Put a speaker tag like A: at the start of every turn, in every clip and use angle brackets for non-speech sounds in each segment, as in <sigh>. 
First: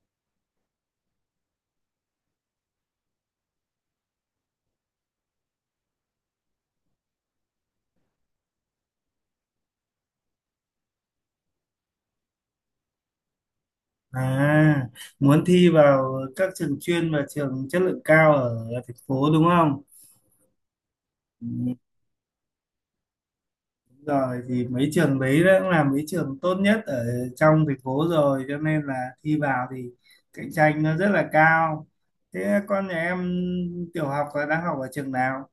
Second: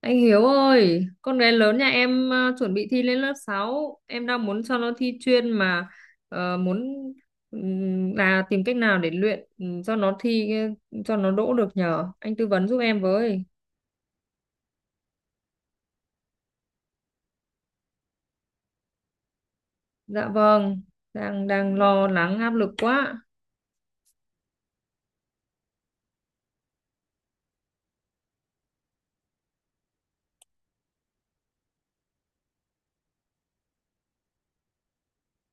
A: Anh Hiếu ơi, con gái lớn nhà em chuẩn bị thi lên lớp sáu. Em đang muốn cho nó thi chuyên mà muốn, là tìm cách nào để luyện, cho nó thi, cho nó đỗ được nhờ. Anh tư vấn giúp em với.
B: À, muốn thi vào các trường chuyên và trường chất lượng cao ở thành phố đúng không?
A: Dạ vâng, đang
B: Ừ,
A: đang
B: đúng
A: lo lắng áp lực quá.
B: rồi. Thì mấy trường đấy đã cũng là mấy trường tốt nhất ở trong thành phố rồi, cho nên là thi vào thì cạnh tranh nó rất là cao. Thế con nhà em tiểu học là đang học ở trường nào?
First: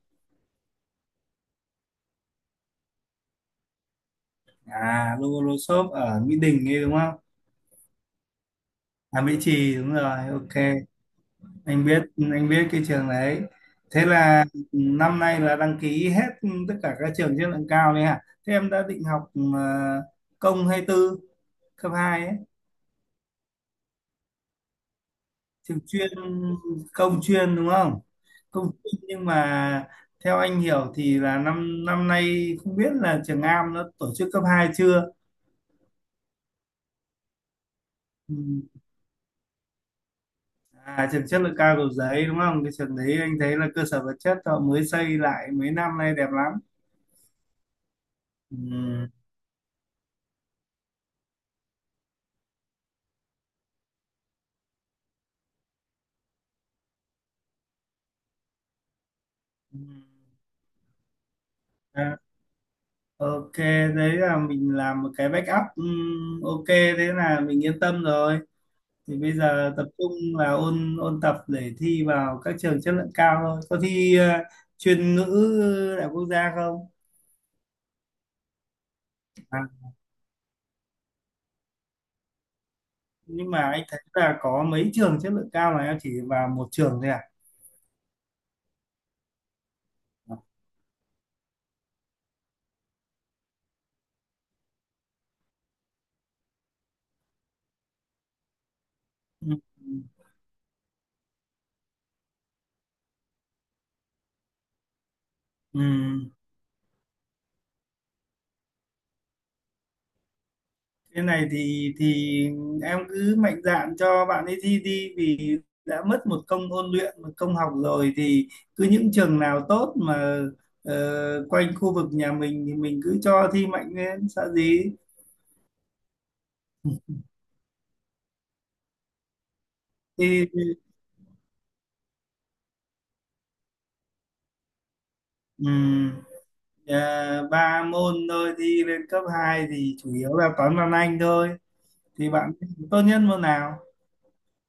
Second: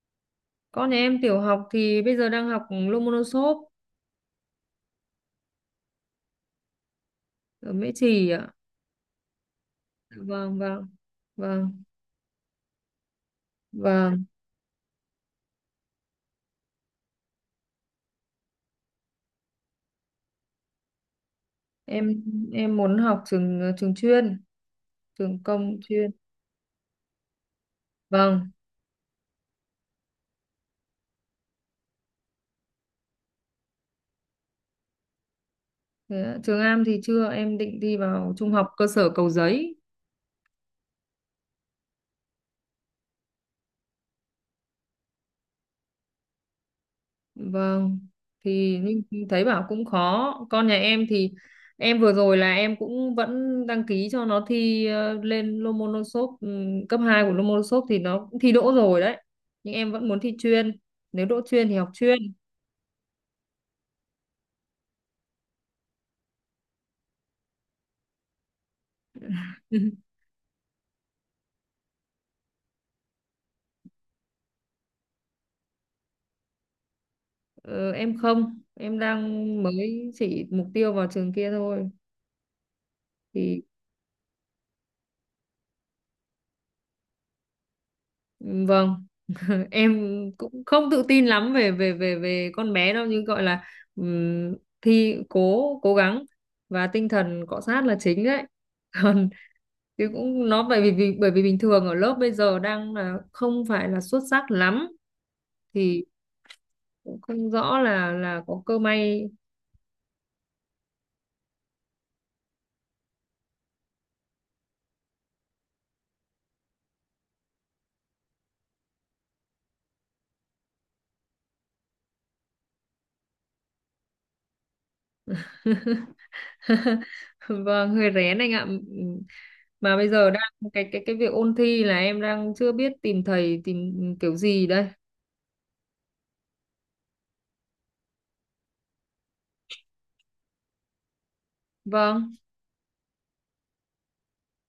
A: Con nhà em tiểu học thì bây giờ đang học Lomonosov
B: À, Lô Lô Xốp ở Mỹ Đình ấy đúng không?
A: ở Mễ Trì ạ.
B: À, Mỹ Trì đúng rồi, ok.
A: Vâng, vâng. Vâng,
B: anh biết anh biết cái trường đấy. Thế
A: vâng,
B: là năm nay là đăng ký hết tất cả các trường chất lượng cao đấy hả? Thế em đã định học ờ, công hay tư, cấp
A: em
B: 2 ấy?
A: em muốn học trường, trường chuyên, trường công
B: Trường chuyên,
A: chuyên.
B: công chuyên đúng không?
A: Vâng.
B: Công chuyên, nhưng mà theo anh hiểu thì là năm năm nay không biết là trường Am nó tổ chức cấp 2 chưa.
A: Thế ạ, trường Am thì chưa, em định đi vào
B: Ừ.
A: trung học cơ sở Cầu Giấy.
B: À, trường chất lượng cao Cầu Giấy đúng không, cái trường đấy anh thấy là cơ sở vật chất họ mới xây lại mấy năm nay đẹp lắm.
A: Vâng,
B: Ừ.
A: thì nhưng thấy bảo cũng khó. Con nhà em thì em vừa rồi là em cũng vẫn đăng ký cho nó thi, lên Lomonosov, cấp 2 của Lomonosov thì nó cũng thi đỗ rồi đấy, nhưng
B: Ừ.
A: em vẫn muốn thi chuyên. Nếu đỗ chuyên thì học chuyên.
B: À, ok, đấy là mình làm một cái backup. Ok, thế là mình yên tâm rồi. Thì bây giờ tập
A: <laughs>
B: trung là ôn ôn tập để thi vào các trường chất lượng cao thôi. Có thi chuyên ngữ đại học quốc gia không?
A: Ờ, em không, em đang
B: À,
A: mới chỉ mục tiêu vào trường kia thôi.
B: nhưng mà
A: Thì
B: anh thấy là có mấy trường chất lượng cao mà em chỉ vào một trường thôi à?
A: ừ, vâng. <laughs> Em cũng không tự tin lắm về về về về con bé đâu, nhưng gọi là, ừm, thi cố cố gắng và tinh thần cọ sát là chính đấy. <laughs> Còn
B: Ừ.
A: chứ cũng nó, bởi vì bình thường ở lớp bây giờ đang là không phải là xuất sắc lắm,
B: Ừ.
A: thì cũng không rõ là có cơ may.
B: Cái này thì em cứ mạnh dạn cho bạn ấy thi đi, vì đã mất một công ôn luyện, một công học rồi thì cứ những trường nào tốt mà quanh khu vực nhà mình thì mình cứ cho thi mạnh lên, sợ gì.
A: <laughs> Vâng, hơi rén anh ạ. Mà bây giờ
B: Thì
A: đang cái việc ôn thi là em đang chưa biết tìm thầy, tìm kiểu gì đây.
B: ừm, ba môn thôi, thi lên cấp 2 thì chủ yếu là toán, văn, anh thôi. Thì
A: Vâng,
B: bạn tốt nhất môn nào?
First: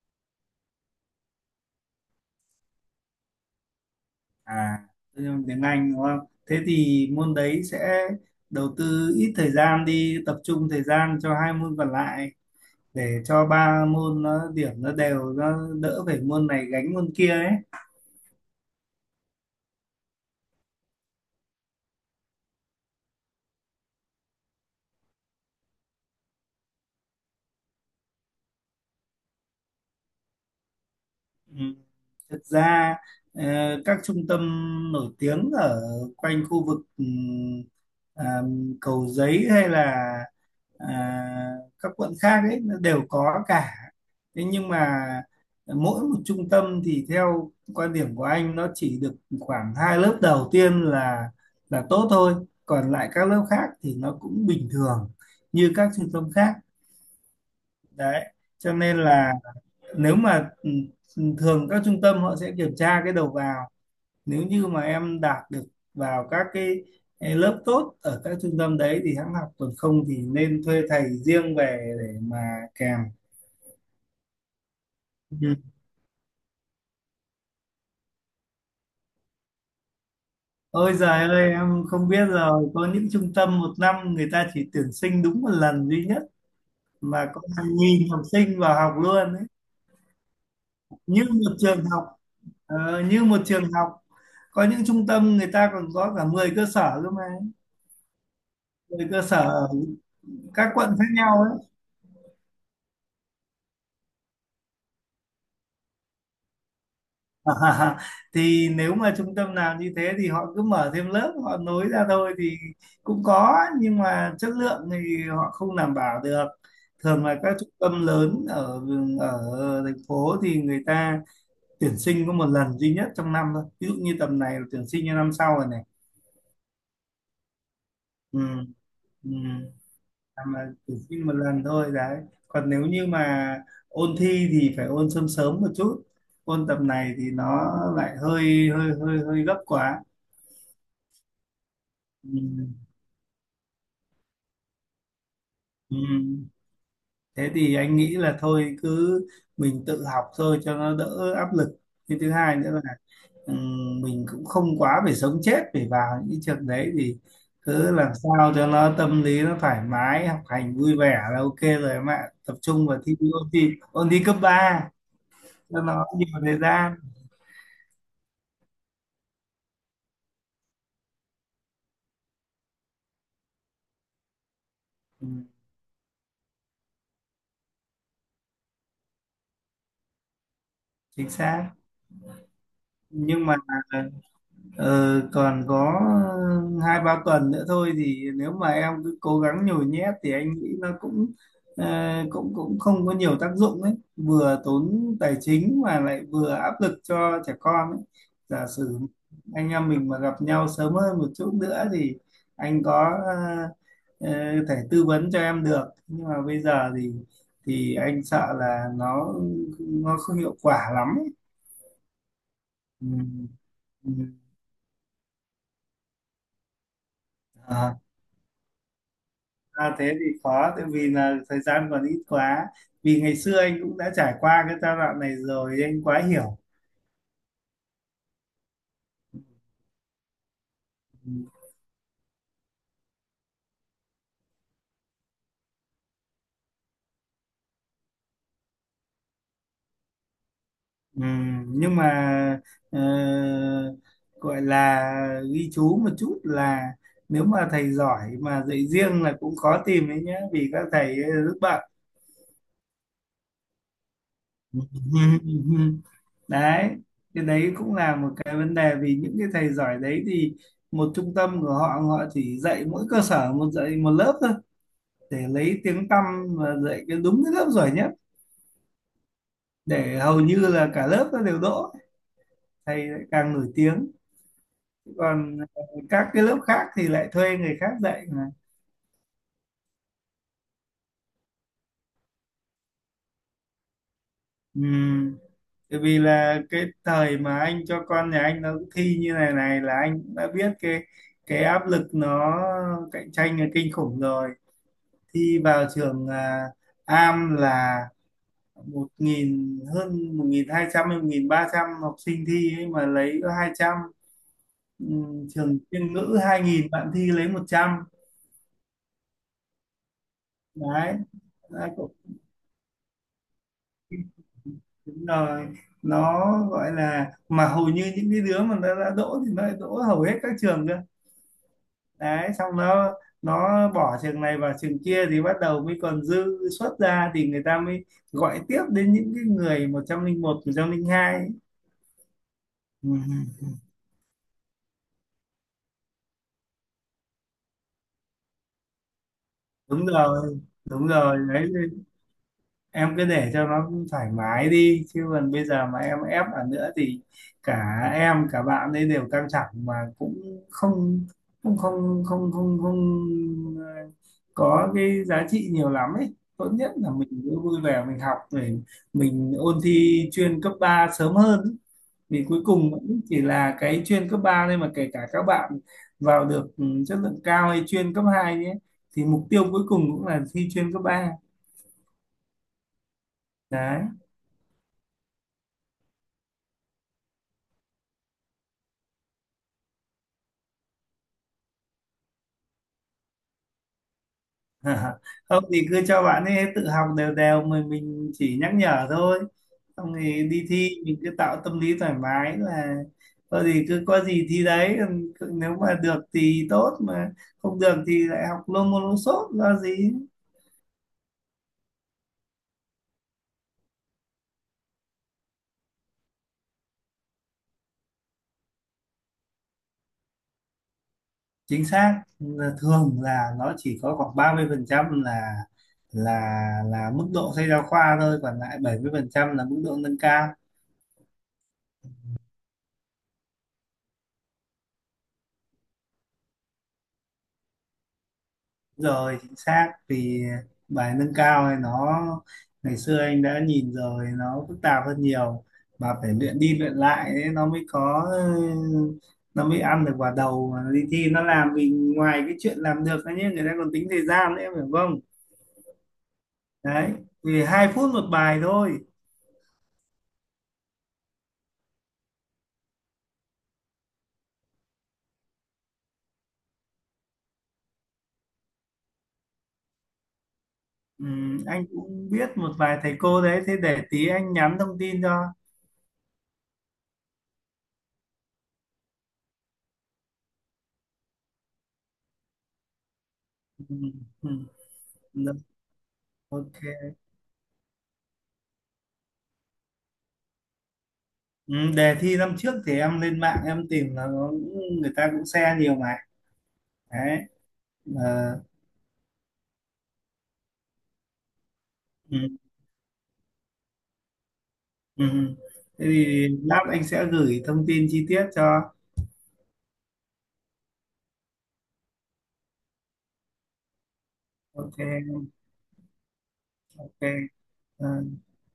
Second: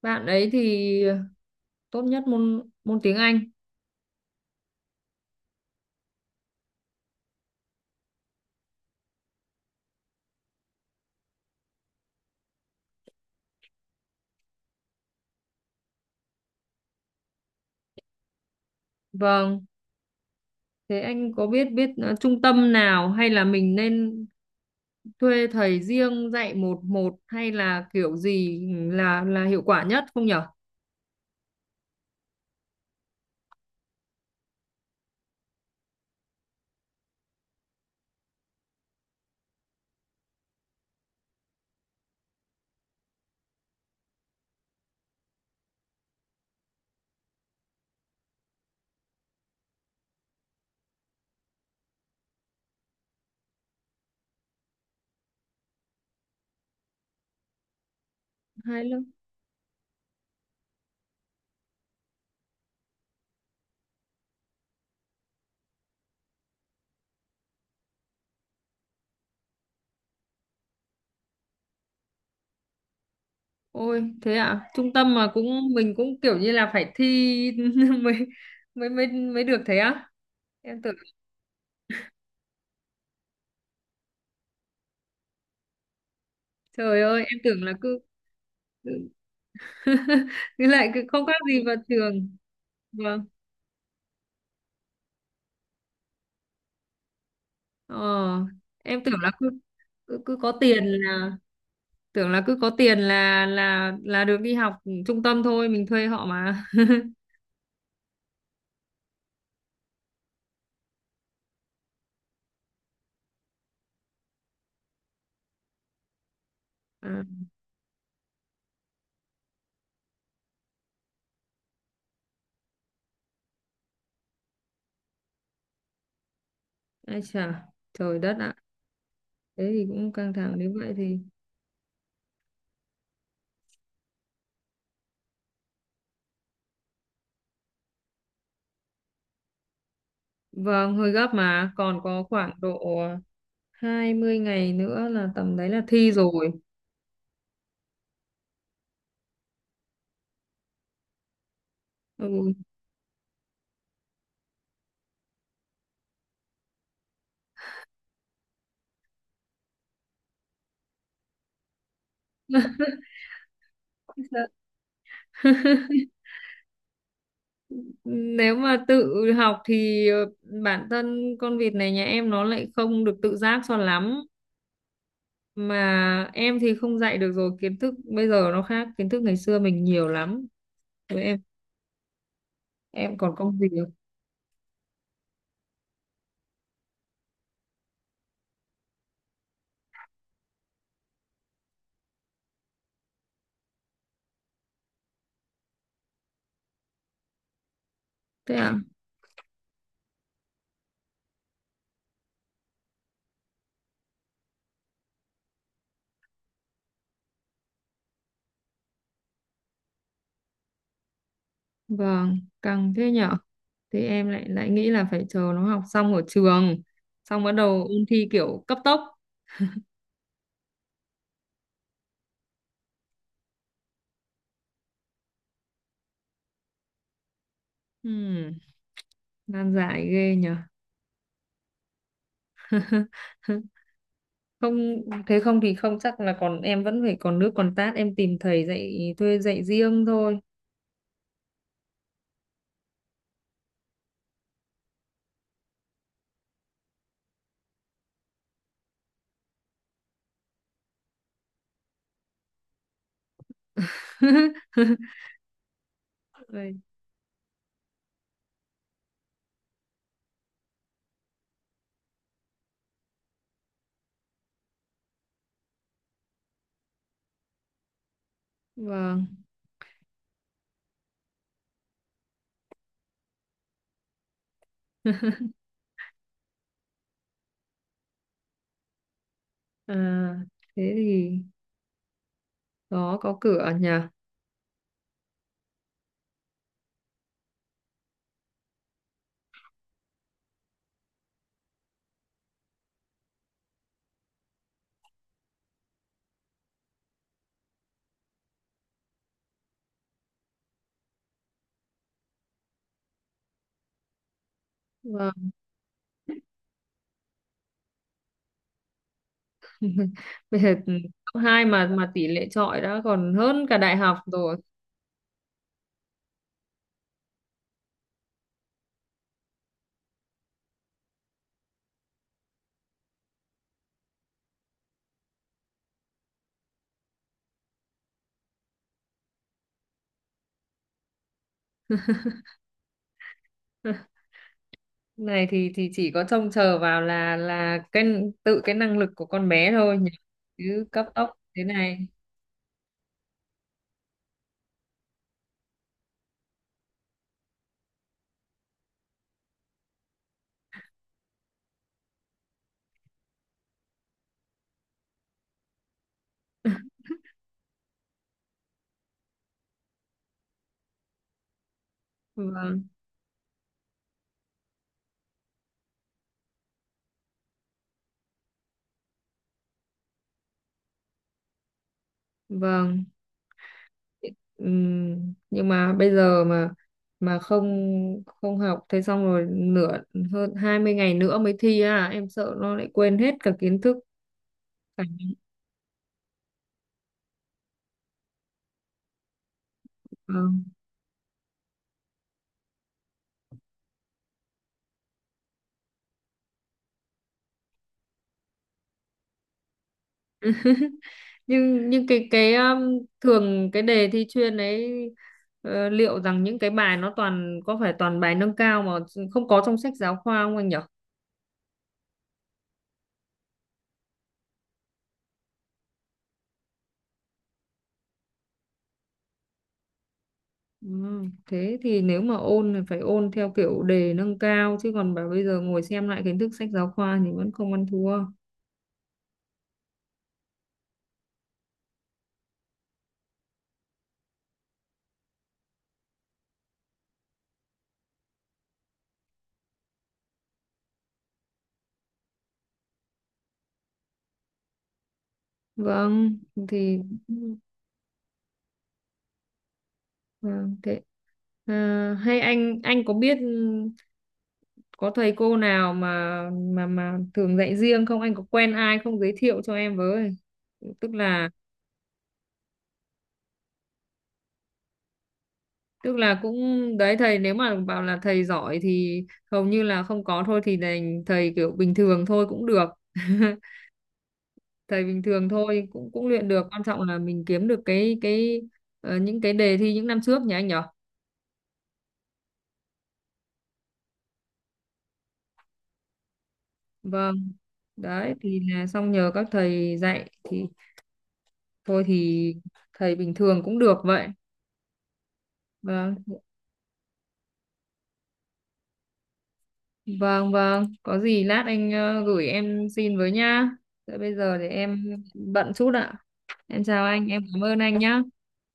A: bạn ấy thì tốt nhất môn môn tiếng Anh.
B: À, tự nhiên tiếng Anh đúng không? Thế thì môn đấy sẽ đầu tư ít thời gian đi, tập trung thời gian cho hai môn còn lại, để cho ba môn nó điểm nó đều, nó đỡ phải môn này gánh môn kia ấy.
A: Vâng, thế anh có biết biết trung tâm nào, hay là mình nên thuê thầy riêng dạy một một, hay là kiểu gì là hiệu quả nhất không nhở?
B: Ừ. Thực ra ờ, các trung tâm nổi tiếng ở quanh khu vực à, Cầu Giấy hay là à, các quận khác ấy nó đều có cả. Thế nhưng mà mỗi một trung tâm thì theo quan điểm của anh nó chỉ được khoảng hai lớp đầu tiên là tốt thôi, còn lại các lớp khác thì nó cũng bình thường như các trung tâm khác. Đấy cho
A: Hay
B: nên
A: lắm.
B: là nếu mà thường các trung tâm họ sẽ kiểm tra cái đầu vào, nếu như mà em đạt được vào các cái lớp tốt ở các trung tâm đấy thì hãng học, còn không thì nên thuê thầy riêng về để mà kèm.
A: Ôi, thế ạ, trung tâm mà
B: Ừ.
A: cũng mình cũng kiểu như là phải thi <laughs> mới mới mới mới được thế á? Em
B: Ôi
A: tưởng,
B: giời ơi, em không biết rồi, có những trung tâm một năm người ta chỉ tuyển sinh đúng một lần duy nhất
A: trời ơi,
B: mà
A: em
B: có
A: tưởng là
B: hàng
A: cứ
B: nghìn học sinh vào
A: cứ
B: học luôn ấy.
A: <laughs> cứ lại cứ
B: như
A: không khác
B: một
A: gì vào
B: trường học
A: trường.
B: ờ,
A: Vâng.
B: như một trường học. Có những trung tâm người ta còn có cả 10 cơ sở cơ mà,
A: Ờ, em
B: 10
A: tưởng
B: cơ
A: là
B: sở
A: cứ
B: ở
A: cứ, cứ có
B: các
A: tiền
B: quận khác
A: là,
B: nhau ấy.
A: tưởng là cứ có tiền là được đi học trung tâm, thôi mình thuê họ mà. <laughs>
B: <laughs> À, thì nếu mà trung tâm nào như thế thì họ cứ mở thêm lớp, họ nối ra thôi thì cũng có, nhưng mà chất lượng thì họ không đảm bảo được.
A: à,
B: Thường là các trung tâm lớn ở ở thành phố thì người ta tuyển sinh có một lần duy nhất trong năm thôi, ví dụ như tầm này là tuyển sinh cho năm sau rồi này.
A: ai chà, trời đất
B: Ừ,
A: ạ,
B: ừ.
A: thế thì cũng căng thẳng.
B: Làm là
A: Nếu vậy
B: tuyển
A: thì,
B: sinh một lần thôi đấy, còn nếu như mà ôn thi thì phải ôn sớm sớm một chút, ôn tầm này thì nó lại hơi hơi hơi hơi gấp quá.
A: vâng, hơi gấp mà còn có khoảng
B: Ừ,
A: độ 20 ngày nữa là tầm đấy là
B: ừ.
A: thi rồi.
B: Thế thì anh nghĩ là thôi cứ mình tự học thôi cho nó đỡ áp lực. Cái thứ hai
A: Ừ.
B: nữa là ừ, mình cũng không quá phải sống chết phải vào những cái trường đấy, thì cứ làm sao cho nó tâm lý nó thoải mái, học hành vui vẻ là ok rồi em ạ. Tập trung vào thi, ôn thi, ôn thi cấp 3 cho nó
A: <laughs>
B: nhiều thời gian.
A: Nếu mà tự học thì, bản thân con vịt này nhà em nó lại không được tự giác cho lắm,
B: Ừ,
A: mà em thì không dạy được rồi, kiến thức bây giờ nó khác kiến thức ngày xưa mình nhiều lắm,
B: chính
A: với
B: xác.
A: em còn
B: Nhưng
A: công
B: mà
A: việc.
B: Ờ, còn có hai ba tuần nữa thôi, thì nếu mà em cứ cố gắng nhồi nhét thì anh nghĩ nó cũng ờ, cũng cũng không có nhiều tác dụng ấy, vừa tốn tài chính mà lại vừa áp lực cho trẻ con ấy.
A: Thế
B: Giả
A: ạ.
B: sử anh em mình mà gặp nhau sớm hơn một chút nữa thì anh có ờ, thể tư vấn cho em được, nhưng mà bây giờ thì anh sợ là nó không hiệu quả lắm ấy.
A: Vâng, căng
B: Ừ.
A: thế nhở, thì em lại lại nghĩ là phải chờ nó học xong ở trường, xong bắt
B: Ừ.
A: đầu ôn thi kiểu cấp tốc.
B: À, thế thì khó, tại vì là thời gian còn ít quá, vì ngày xưa anh cũng đã trải qua cái giai đoạn này rồi, anh quá hiểu.
A: Ừm, nan giải ghê nhở. <laughs> Không, thế không thì không chắc là còn, em vẫn phải còn nước còn tát, em tìm thầy dạy, thuê dạy riêng thôi.
B: Nhưng mà ờ, gọi là ghi chú một chút là nếu mà thầy giỏi mà dạy riêng là cũng khó tìm đấy nhá, vì các thầy ấy rất bận.
A: <laughs>
B: <laughs>
A: Vậy,
B: đấy, cái đấy cũng là một cái vấn đề, vì những cái thầy giỏi đấy thì một trung tâm của họ họ chỉ dạy mỗi cơ sở một, dạy một lớp thôi để lấy tiếng tăm và dạy cái, đúng cái lớp giỏi nhất,
A: vâng,
B: để hầu như là cả lớp nó đều đỗ, thầy lại càng nổi tiếng, còn các cái lớp khác thì lại thuê người khác dạy mà.
A: à, thế thì đó có cửa nhỉ.
B: Ừm, Tại vì là cái thời mà anh cho con nhà anh nó thi như này này là anh cũng đã biết cái áp lực nó cạnh tranh là kinh khủng rồi. Thi vào trường Am là 1.000, hơn 1.200 hay 1.300 học sinh thi ấy mà lấy có 200. ừ,
A: Vâng.
B: Trường chuyên ngữ 2.000 bạn thi lấy 100.
A: <laughs> Bây giờ
B: Đấy.
A: cấp hai mà
B: Đấy,
A: mà tỷ lệ chọi đã còn hơn cả đại học rồi.
B: đúng rồi. Nó gọi là, mà hầu như những cái đứa mà nó đã đỗ thì nó lại đỗ hầu hết các trường cơ, đấy xong nó bỏ trường này vào trường kia thì bắt đầu mới còn dư suất ra, thì người ta mới gọi tiếp đến những cái người 101, 102. Ừ,
A: <laughs> Này thì chỉ có trông chờ vào là cái tự cái năng lực của con bé thôi
B: đúng
A: nhỉ,
B: rồi.
A: chứ cấp
B: Đúng
A: tốc
B: rồi
A: thế
B: đấy,
A: này.
B: em cứ để cho nó thoải mái đi, chứ còn bây giờ mà em ép ở nữa thì cả em cả bạn ấy đều căng thẳng mà cũng không, cũng không không không không ờ, có cái giá trị nhiều lắm ấy. Tốt nhất là mình cứ vui vẻ, mình học để mình ôn thi chuyên cấp 3 sớm hơn ấy. Vì cuối
A: Vâng,
B: cùng cũng chỉ là cái chuyên cấp 3 thôi mà, kể cả các bạn vào được chất lượng cao hay chuyên cấp 2 nhé, thì mục tiêu cuối cùng cũng là thi chuyên cấp ba.
A: vâng.
B: Đấy.
A: Nhưng mà bây giờ mà không không học, thế xong rồi nửa, hơn 20 ngày nữa mới thi, à em sợ nó lại quên hết cả kiến thức cả.
B: <laughs> không thì cứ cho bạn ấy tự học đều đều, mình chỉ nhắc nhở thôi, xong thì
A: Vâng.
B: đi thi mình cứ tạo tâm lý thoải mái là thôi thì cứ có gì thi đấy, còn nếu mà được thì tốt, mà không được thì lại học Lô Môn Lô Sốt, lo gì.
A: <laughs> Nhưng cái thường cái đề thi chuyên ấy, liệu rằng những cái bài nó toàn, có phải toàn bài nâng cao mà không có trong sách giáo khoa không anh nhỉ?
B: Chính xác là thường là nó chỉ có khoảng 30% là là mức độ sách giáo khoa thôi, còn lại 70% là mức độ nâng cao.
A: Ừ, thế thì nếu mà ôn thì phải ôn theo kiểu đề nâng cao, chứ còn bảo bây giờ ngồi xem lại kiến thức sách giáo khoa thì vẫn không ăn thua.
B: Rồi, chính xác, vì bài nâng cao này nó ngày xưa anh đã nhìn rồi, nó phức tạp hơn nhiều, mà phải luyện đi luyện lại ấy, nó mới có, nó mới ăn được vào đầu mà đi thi nó làm. Vì ngoài cái chuyện làm được ấy nhé, người ta còn tính thời gian nữa phải không?
A: Vâng, thì
B: Đấy, vì 2 phút một bài thôi.
A: vâng thế. À, hay anh có biết có thầy cô nào mà mà thường dạy riêng không? Anh có quen ai không, giới thiệu cho em với? Tức
B: Ừ,
A: là
B: anh cũng biết một vài thầy cô đấy, thế để tí anh nhắn thông tin cho.
A: tức là cũng đấy, thầy nếu mà bảo là thầy giỏi thì hầu như là không có, thôi thì đành thầy kiểu bình thường thôi cũng được. <laughs>
B: Ừ, ừ,
A: Thầy bình thường
B: được,
A: thôi cũng cũng luyện được,
B: ok.
A: quan trọng là mình kiếm được cái những cái đề thi những năm trước nhỉ anh nhỉ.
B: Ừ, đề thi năm trước thì em lên mạng em tìm là nó, người ta cũng share nhiều mà.
A: Vâng,
B: Đấy.
A: đấy thì
B: ờ,
A: là xong nhờ các thầy dạy thì thôi
B: ừ,
A: thì thầy bình thường cũng được vậy.
B: ừ. Ừ. Thế
A: Vâng,
B: thì lát anh sẽ gửi thông tin chi tiết cho.
A: vâng, vâng, có gì lát anh gửi em xin với nhá. Thế bây giờ để
B: Ok.
A: em bận chút ạ. Em chào
B: Ok.
A: anh, em cảm ơn anh
B: Ờ,
A: nhá.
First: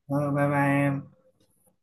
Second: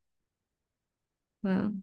B: bye bye em.
A: Vâng.